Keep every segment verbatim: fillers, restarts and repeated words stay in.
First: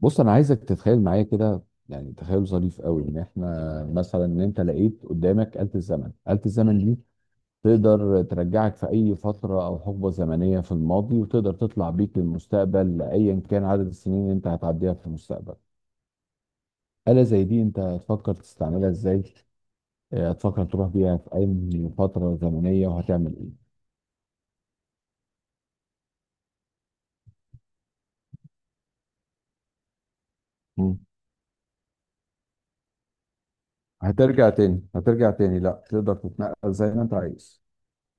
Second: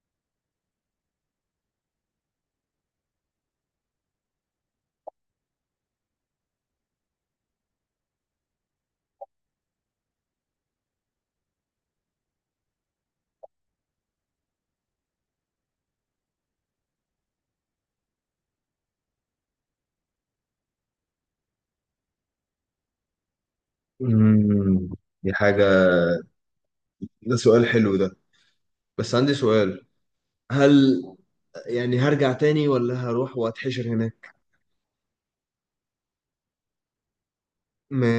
بص انا عايزك تتخيل معايا كده. يعني تخيل ظريف قوي ان احنا مثلا ان انت لقيت قدامك آلة الزمن. آلة الزمن دي تقدر ترجعك في اي فترة او حقبة زمنية في الماضي، وتقدر تطلع بيك للمستقبل ايا كان عدد السنين اللي انت هتعديها في المستقبل. آلة زي دي انت هتفكر تستعملها ازاي؟ آه، هتفكر تروح بيها في اي فترة زمنية وهتعمل ايه؟ امم دي حاجة ده سؤال حلو ده. بس عندي سؤال. مم. هل يعني هرجع تاني ولا هروح واتحشر هناك؟ هترجع تاني، هترجع تاني، لا تقدر تتنقل زي ما انت عايز.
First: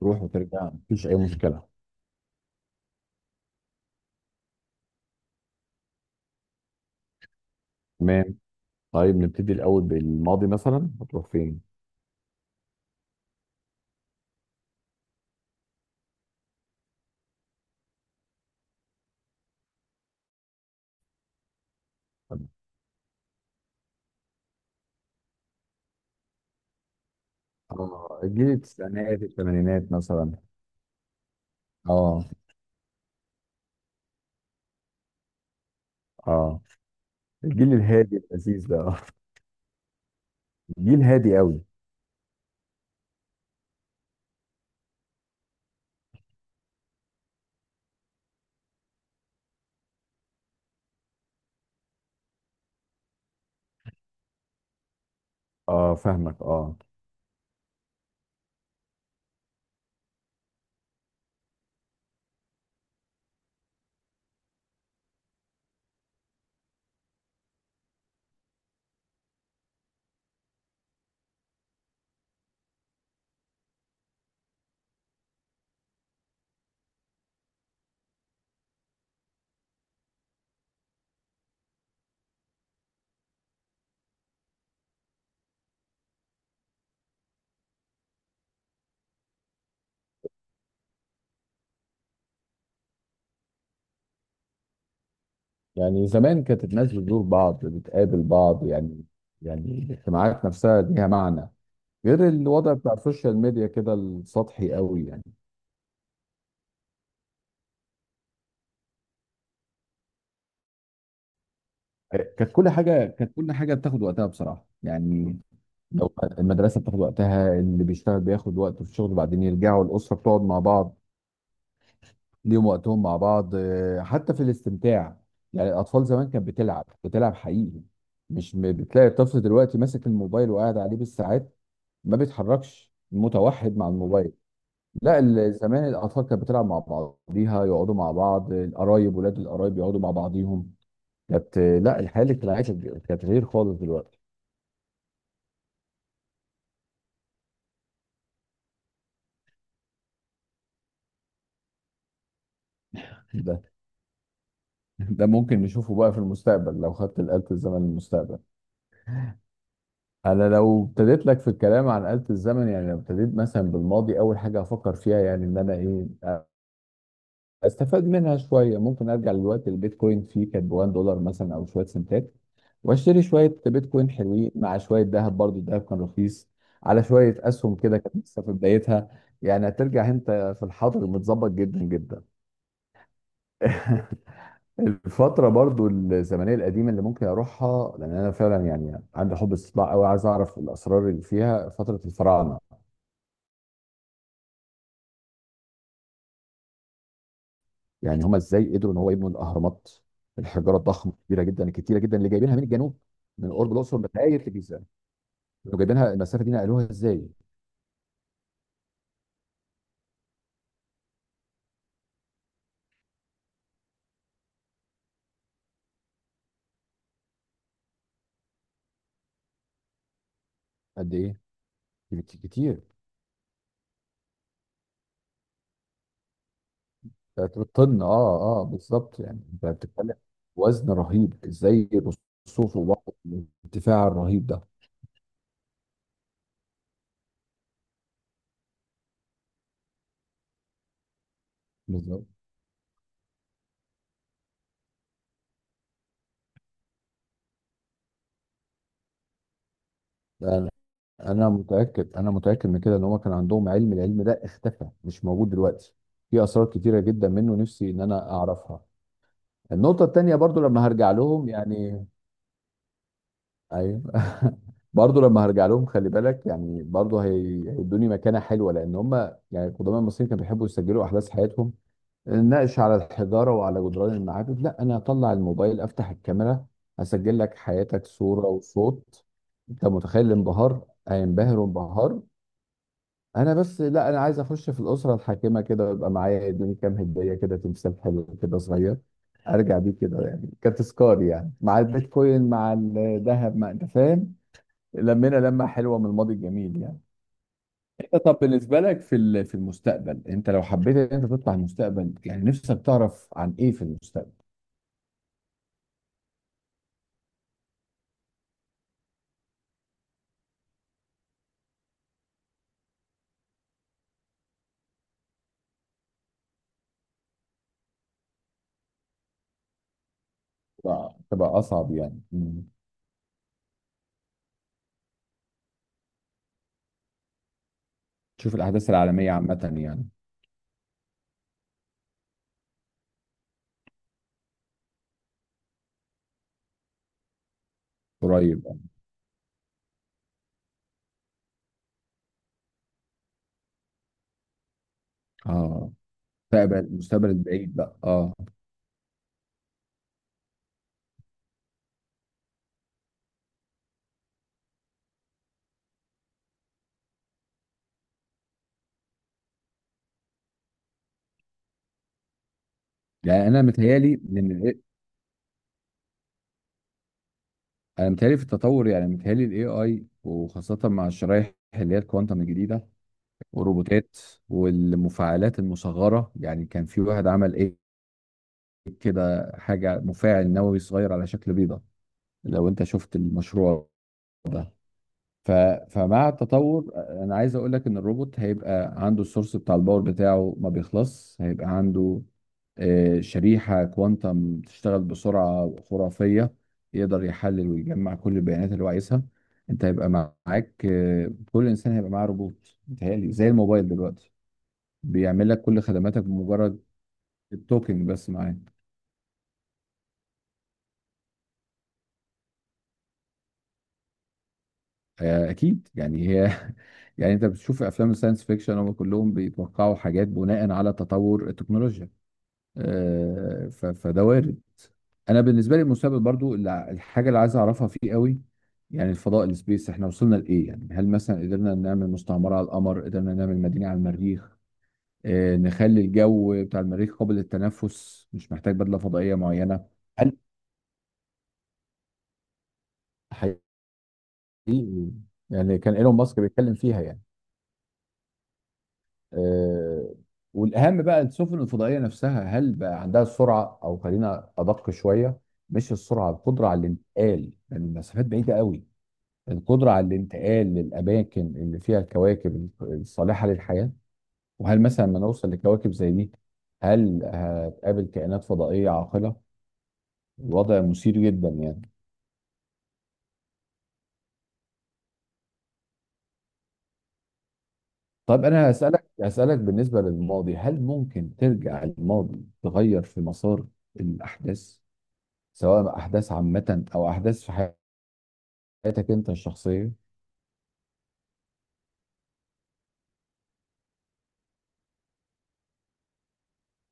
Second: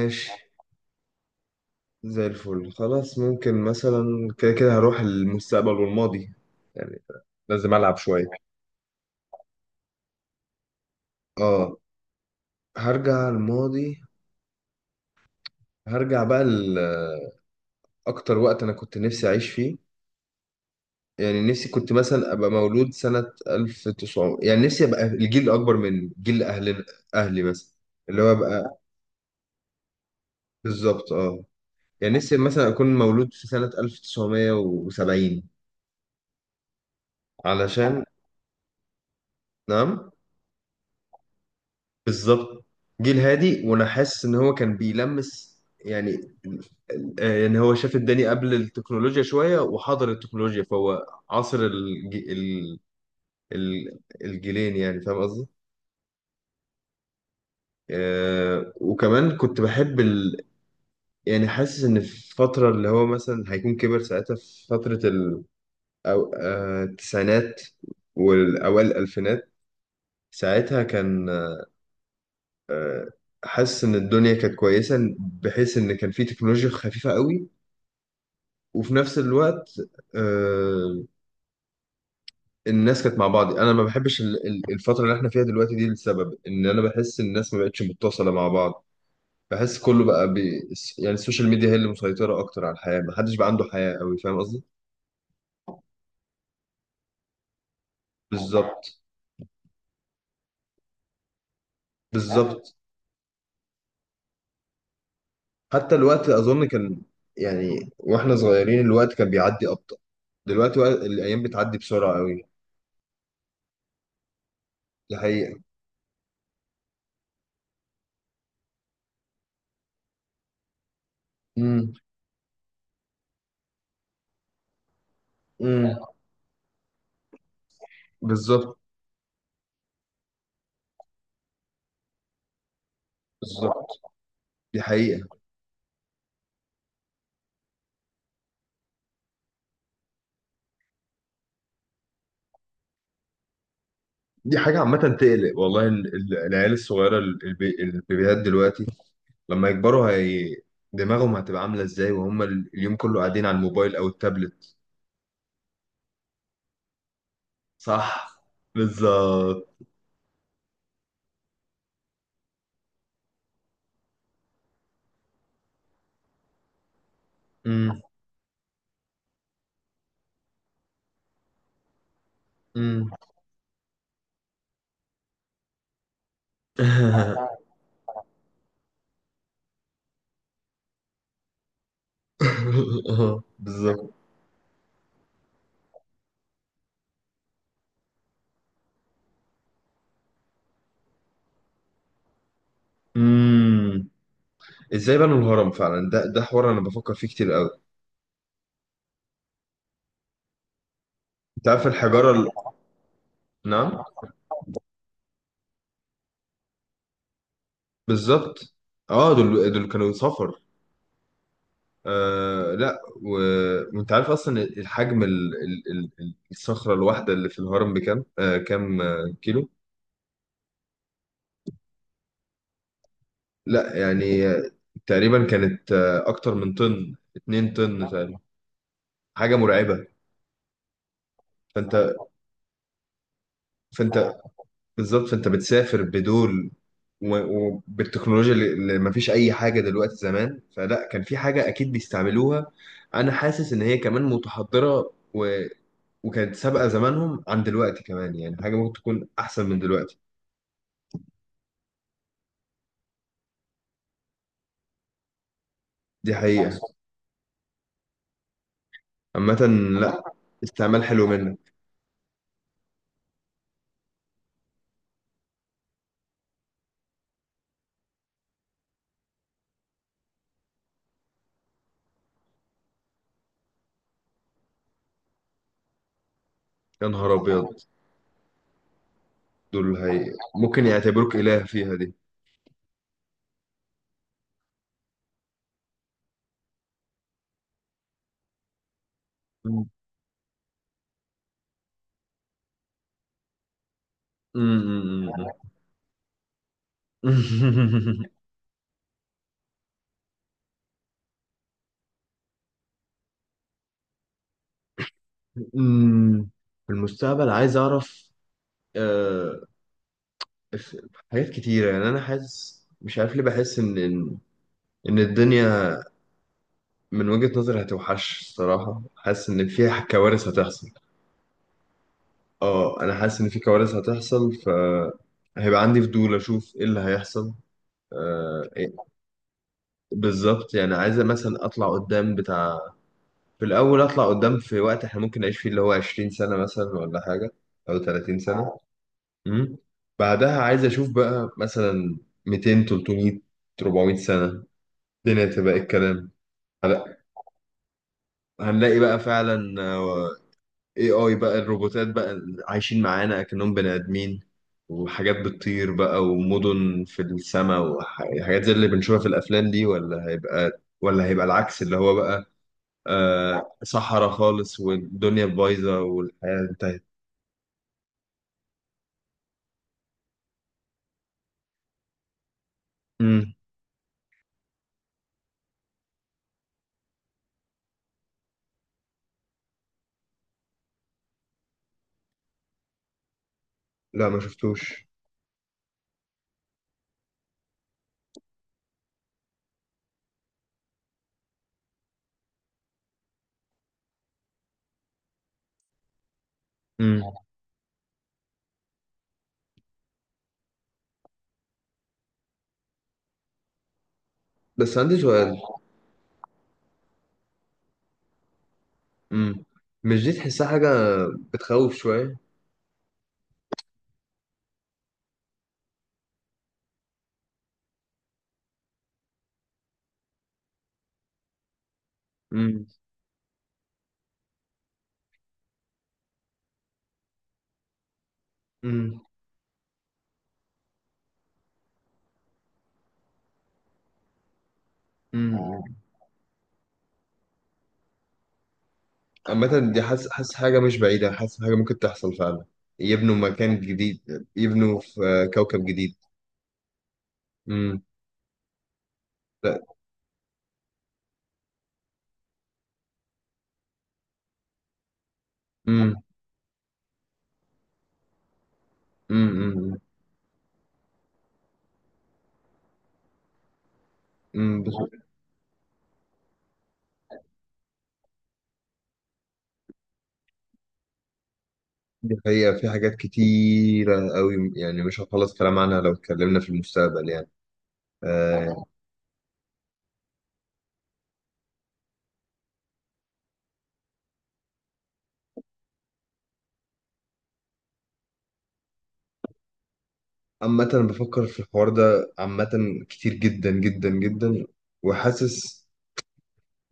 تروح وترجع مفيش اي مشكلة. زي الفل. خلاص ممكن مثلا كده كده هروح المستقبل والماضي. يعني لازم ألعب شوية. طيب نبتدي الأول بالماضي، مثلا هتروح فين؟ اه هرجع الماضي. هرجع بقى لأكتر وقت أنا كنت نفسي أعيش فيه. يعني نفسي كنت مثلا طب- أبقى مولود سنة ألف وتسعمية. يعني نفسي أبقى الجيل الأكبر من جيل أهلنا. أهلي مثلا. اه، اللي هو الجيل أبقى. التسعينات الثمانينات مثلا. بالظبط اه. يعني اه، نفسي مثلا أكون مولود في سنة ألف وتسعمية وسبعين. اه، الجيل علشان. الهادي اللذيذ ده آه. نعم. الجيل هادي قوي. بالظبط. جيل هادي وأنا حاسس إن هو كان بيلمس. يعني آه، يعني هو شاف الدنيا قبل التكنولوجيا شوية وحضر التكنولوجيا فهو عصر الج... ال... ال... الجيلين. يعني فاهم قصدي؟ اه، فاهمك، اه. آه وكمان كنت بحب ال... يعني حاسس إن في الفترة اللي هو مثلا هيكون كبر ساعتها في فترة ال... أو... آه التسعينات والأوائل الألفينات. ساعتها كان حاسس ان الدنيا كانت كويسه بحيث ان كان في تكنولوجيا خفيفه قوي. وفي نفس الوقت آه، الناس كانت مع بعض. انا ما بحبش ال- ال- الفتره اللي احنا فيها دلوقتي دي لسبب ان انا بحس ان الناس ما بقتش متصله مع بعض. بحس كله بقى بي... يعني السوشيال ميديا هي اللي مسيطره اكتر على الحياه. ما حدش بقى عنده حياه قوي. فاهم قصدي؟ يعني زمان كانت الناس بتزور بعض، بتقابل بعض بالظبط. يعني. يعني الاجتماعات نفسها ليها معنى، غير الوضع بالظبط. بتاع السوشيال ميديا كده السطحي قوي يعني. حتى الوقت اظن كان. يعني واحنا صغيرين الوقت كان بيعدي ابطأ. دلوقتي وق- الايام بتعدي بسرعه قوي. كانت كل حاجة كانت كل حاجة بتاخد وقتها بصراحة دي يعني. حقيقه. لو المدرسة بتاخد وقتها، اللي بيشتغل بياخد وقته في الشغل، وبعدين يرجعوا الأسرة بتقعد مع بعض، ليهم وقتهم مع بعض آه، حتى في الاستمتاع. يعني امم الاطفال زمان كانت بتلعب، بتلعب حقيقي. مش م- بالظبط. بتلاقي الطفل دلوقتي ماسك الموبايل وقاعد عليه بالساعات، ما بيتحركش، متوحد بالظبط. مع الموبايل. دي لا حقيقة. ال- زمان الاطفال كانت بتلعب مع بعضيها، يقعدوا مع بعض القرايب، ولاد القرايب يقعدوا مع بعضيهم. كانت آه، لا، الحياه الاجتماعيه كانت كانت غير خالص دلوقتي. دي حاجة عامة تقلق والله. ال- ال- العيال الصغيرة ال- الب- البيبيهات دلوقتي لما يكبروا هي دماغهم هتبقى عاملة ازاي؟ وهم ال- اليوم كله قاعدين على ده الموبايل أو التابلت. ده ممكن نشوفه بقى في المستقبل لو خدت الآلة الزمن للمستقبل. صح. بالظبط. انا لو ابتديت لك في الكلام عن آلة الزمن، يعني لو ابتديت مثلا بالماضي، اول حاجة هفكر فيها يعني ان انا ايه، امم استفاد منها شوية. ممكن ارجع للوقت البيتكوين فيه كانت ب واحد دولار مثلا او شوية سنتات، امم واشتري شوية بيتكوين حلوين مع شوية ذهب، برضو الذهب كان رخيص، على شوية اسهم كده كانت لسه في بدايتها. يعني هترجع انت في الحاضر متظبط جدا جدا. آه، بالظبط. الفترة برضو الزمنية القديمة اللي ممكن أروحها، لأن أنا فعلا يعني عندي حب استطلاع أوي، عايز أعرف الأسرار اللي فيها، فترة الفراعنة. امم ازاي بنوا الهرم فعلا؟ ده ده حوار انا بفكر فيه كتير قوي. يعني هما ازاي قدروا ان هو يبنوا الاهرامات؟ الحجاره الضخمه الكبيره جدا انت عارف الكتيره جدا اللي الحجاره ال... جايبينها من الجنوب، من قرب الاقصر نعم. لغايه الجيزه، كانوا جايبينها المسافه دي، نقلوها ازاي؟ بالظبط. اه دول دول كانوا سفر. آه لا و... وانت عارف اصلا الحجم ال... ال... ال... ال- الصخره الواحده اللي في الهرم بكام آه كام آه، كيلو؟ قد ايه؟ كت- كتير. لا يعني آه، تقريبا كانت آه اكتر من طن 2 طن، طن تقريبا. اه اه، بالظبط، يعني حاجه انت مرعبه. بتتكلم وزن رهيب، ازاي فانت. الرصوف وبعض الارتفاع فانت. الرهيب ده. بالظبط. فانت بتسافر بدول. و... وبالتكنولوجيا اللي اللي ما فيش اي حاجه دلوقتي زمان. فلا كان في حاجه اكيد بالظبط. بيستعملوها. انا حاسس ان هي كمان متحضره و... وكانت سابقه زمانهم عن دلوقتي كمان. يعني حاجه ممكن تكون احسن من دلوقتي. ده انا متاكد، انا متاكد من كده ان هما كان عندهم علم، العلم ده اختفى مش موجود دلوقتي. دي في اسرار حقيقة. كتيره جدا منه نفسي ان انا اعرفها. عامة. النقطه لا، التانيه برضو لما استعمال هرجع حلو لهم منك. يعني، ايوه، برضه لما هرجع لهم خلي بالك يعني، برضه هي- هيدوني مكانه حلوه، لان هم يعني القدماء المصريين كانوا بيحبوا يسجلوا احداث حياتهم، نناقش على الحجاره وعلى جدران المعابد. لا، انا اطلع الموبايل، افتح الكاميرا، يا نهار اسجل لك أبيض. حياتك صوره وصوت. انت دول هي متخيل الانبهار؟ ممكن يعتبروك إله هينبهر فيها دي. وانبهار. انا بس لا، انا عايز اخش في الاسره الحاكمه كده ويبقى معايا، يدوني كام هديه كده، تمثال حلو كده صغير، ارجع م- بيه كده يعني كتذكار، يعني مع البيتكوين مع الذهب، مع انت فاهم. م- لمينا م- لمة حلوة من الماضي الجميل يعني. انت طب بالنسبة لك في ال- في المستقبل، انت لو حبيت ان انت تطلع المستقبل، يعني نفسك تعرف عن ايه في المستقبل؟ م. في المستقبل عايز أعرف. آه، ف- حاجات كتيرة يعني. أنا حاسس مش عارف ليه بحس إن إن إن الدنيا من وجهة نظري هتوحش الصراحة. حاسس إن فيها كوارث هتحصل. تبقى تبقى اصعب يعني، مم. أه أنا حاسس إن في كوارث هتحصل فهيبقى عندي فضول أشوف إيه اللي هيحصل. تشوف آه، الاحداث العالمية عامة يعني. بالظبط. يعني عايزة مثلا أطلع قدام بتاع. في الأول أطلع قدام في وقت إحنا ممكن نعيش فيه اللي هو 20 سنة مثلا ولا حاجة أو 30 سنة. قريب اه. يعني. امم بعدها عايز أشوف بقى مثلا ميتين تلتمية 400 سنة الدنيا تبقى إيه اه، الكلام. مستقبل هلا- المستقبل البعيد بقى، اه. هنلاقي بقى فعلا آه، اي اي بقى الروبوتات بقى عايشين معانا أكنهم بني آدمين. وحاجات بتطير بقى ومدن في السماء وحاجات زي اللي بنشوفها في الأفلام دي. ولا هيبقى ولا هيبقى العكس. اللي هو بقى يعني انا آه متهيالي صحراء ان خالص ال- والدنيا بايظة والحياة انتهت. انا متهيالي في التطور، يعني متهيالي الاي اي، وخاصة مع الشرايح اللي هي الكوانتم الجديدة، امم والروبوتات، والمفاعلات المصغرة. يعني كان في واحد عمل كده حاجة، مفاعل نووي صغير على شكل بيضة، لو انت شفت المشروع لا ما ده. شفتوش. ف... فمع التطور انا عايز اقول لك ان الروبوت هيبقى عنده السورس بتاع الباور بتاعه، ما بيخلص، هيبقى عنده آه، شريحة كوانتم تشتغل بسرعة خرافية، يقدر امم يحلل ويجمع كل البيانات اللي هو عايزها. انت هيبقى معاك آه، كل انسان هيبقى معاه روبوت، متهيألي زي الموبايل دلوقتي، بس عندي بيعمل سؤال. لك كل خدماتك بمجرد التوكينج بس معاه. امم مش دي تحسها حاجة بتخوف شوية؟ آه، اكيد يعني، هي يعني انت بتشوف افلام الساينس فيكشن، هم كلهم بيتوقعوا حاجات بناء على تطور التكنولوجيا. امم آه، ف- فده وارد. انا بالنسبه لي المستقبل برضو، اللي- الحاجه اللي عايز اعرفها فيه قوي، يعني امم الفضاء، السبيس، احنا وصلنا لايه؟ يعني هل مثلا قدرنا نعمل مستعمره على القمر؟ قدرنا نعمل مدينه على المريخ؟ آه، امم نخلي الجو بتاع المريخ قابل للتنفس، مش محتاج بدله فضائيه معينه؟ عامة دي حاسس هل حاسس حاجة مش بعيدة. حاسس حاجة ممكن تحصل فعلا. يبنوا حقيقي، مكان جديد. يبنوا في آه، يعني كوكب كان جديد. ايلون ماسك بيتكلم فيها يعني. امم لا. آه، والاهم بقى السفن الفضائيه نفسها، هل بقى عندها السرعه، او خلينا ادق شويه، مش امم السرعه، القدره على الانتقال، لان المسافات بعيده قوي. القدره امم على الانتقال للاماكن اللي فيها الكواكب الصالحه للحياه. وهل امم بس. مثلا لما نوصل لكواكب زي دي، هل هتقابل كائنات فضائيه عاقله؟ الوضع مثير جدا يعني. دي حقيقة. في حاجات كتيرة قوي يعني مش هنخلص كلام عنها لو اتكلمنا في المستقبل يعني. طب انا آه. هسالك هسالك بالنسبه للماضي، هل ممكن ترجع الماضي تغير في مسار الاحداث، سواء احداث عامه او احداث في حياتك انت الشخصيه؟ عامة أنا بفكر في الحوار ده عامة كتير جدا جدا جدا. وحاسس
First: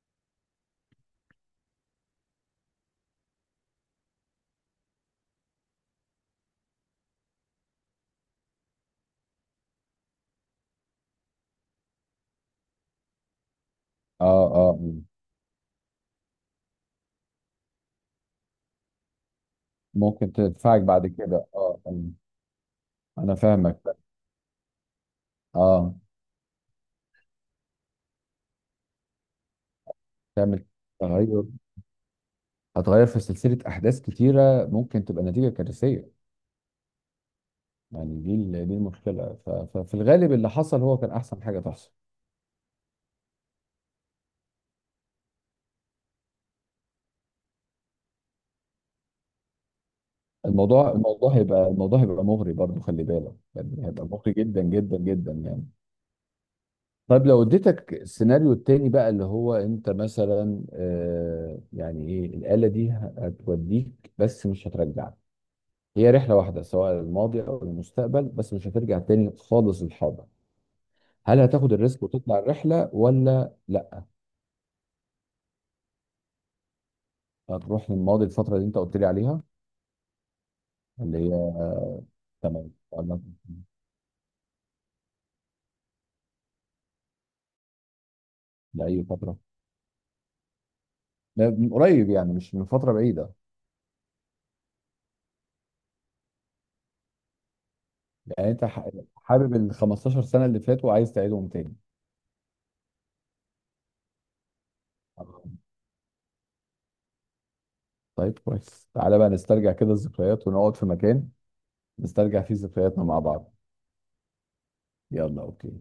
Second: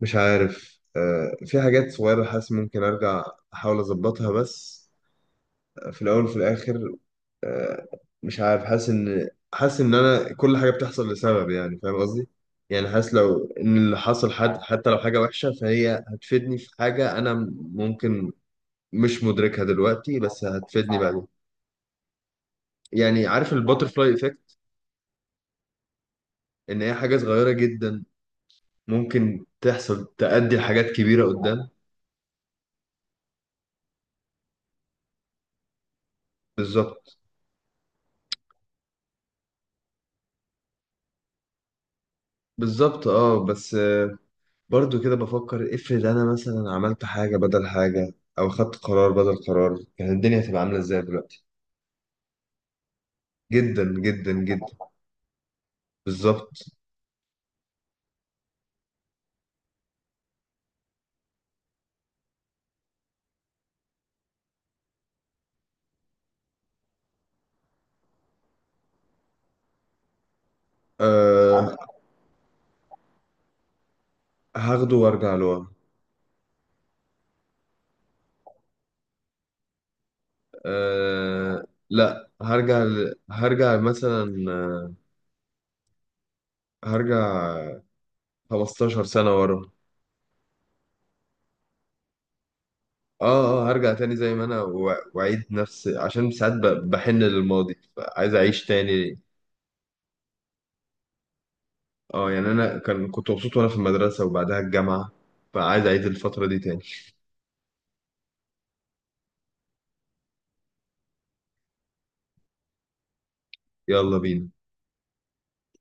مش عارف آه، في حاجات صغيرة حاسس ممكن أرجع أحاول أظبطها. بس آه، في الأول وفي الآخر آه، مش عارف. حاسس إن حاسس إن أنا كل حاجة بتحصل لسبب. يعني فاهم قصدي؟ يعني حاسس لو إن اللي حصل اه، حد اه، حتى لو حاجة وحشة فهي هتفيدني في حاجة أنا. ممكن مش مدركها دلوقتي ممكن بس تدفعك هتفيدني بعد بعدين. كده، اه آه. يعني انا عارف فاهمك، الباترفلاي إيفكت. اه. إن هي حاجة صغيرة جدا ممكن تحصل تأدي تعمل لحاجات كبيرة تغير، قدام. هتغير في سلسله احداث كتيره، ممكن تبقى نتيجه كارثيه. بالظبط. يعني دي ال- دي المشكله. ف- ففي الغالب اللي حصل هو كان احسن حاجه تحصل. بالظبط اه. بس برضو كده بفكر افرض انا مثلا عملت حاجة بدل حاجة او خدت قرار بدل قرار كانت الدنيا هتبقى عاملة الموضوع ازاي الموضوع دلوقتي؟ هيبقى الموضوع هيبقى مغري برضه، خلي بالك جدا يعني، هيبقى جدا مغري جدا جدا. جدا جدا يعني. بالظبط. طيب لو اديتك السيناريو التاني بقى، اللي هو انت مثلا آه، يعني ايه، الآلة دي هتوديك بس مش هترجعك، هي رحلة واحدة، سواء الماضي او المستقبل، بس مش هترجع تاني خالص للحاضر. هل هتاخد أه الريسك وتطلع الرحلة ولا لا؟ هاخده وارجع لورا. هتروح للماضي، الفترة اللي انت قلت لي عليها، اللي أه هي، لا تمام هرجع ل... ولا؟ هرجع مثلا آه، هرجع لأي 15 سنة فترة؟ ورا. لا، من قريب يعني، مش من فترة بعيدة. اه اه هرجع تاني زي ما انا و- واعيد نفس عشان ساعات ب- بحن للماضي عايز يعني اعيش انت ح- تاني. حابب ال خمستاشر سنة اللي فاتوا وعايز تعيدهم اه يعني انا كان كنت مبسوط وانا في المدرسة وبعدها الجامعة. تاني؟ فعايز اعيد الفترة دي تاني. طيب كويس، تعالى بقى نسترجع كده الذكريات، ونقعد في مكان نسترجع فيه ذكرياتنا مع بعض. يلا بينا. يلا اوكي.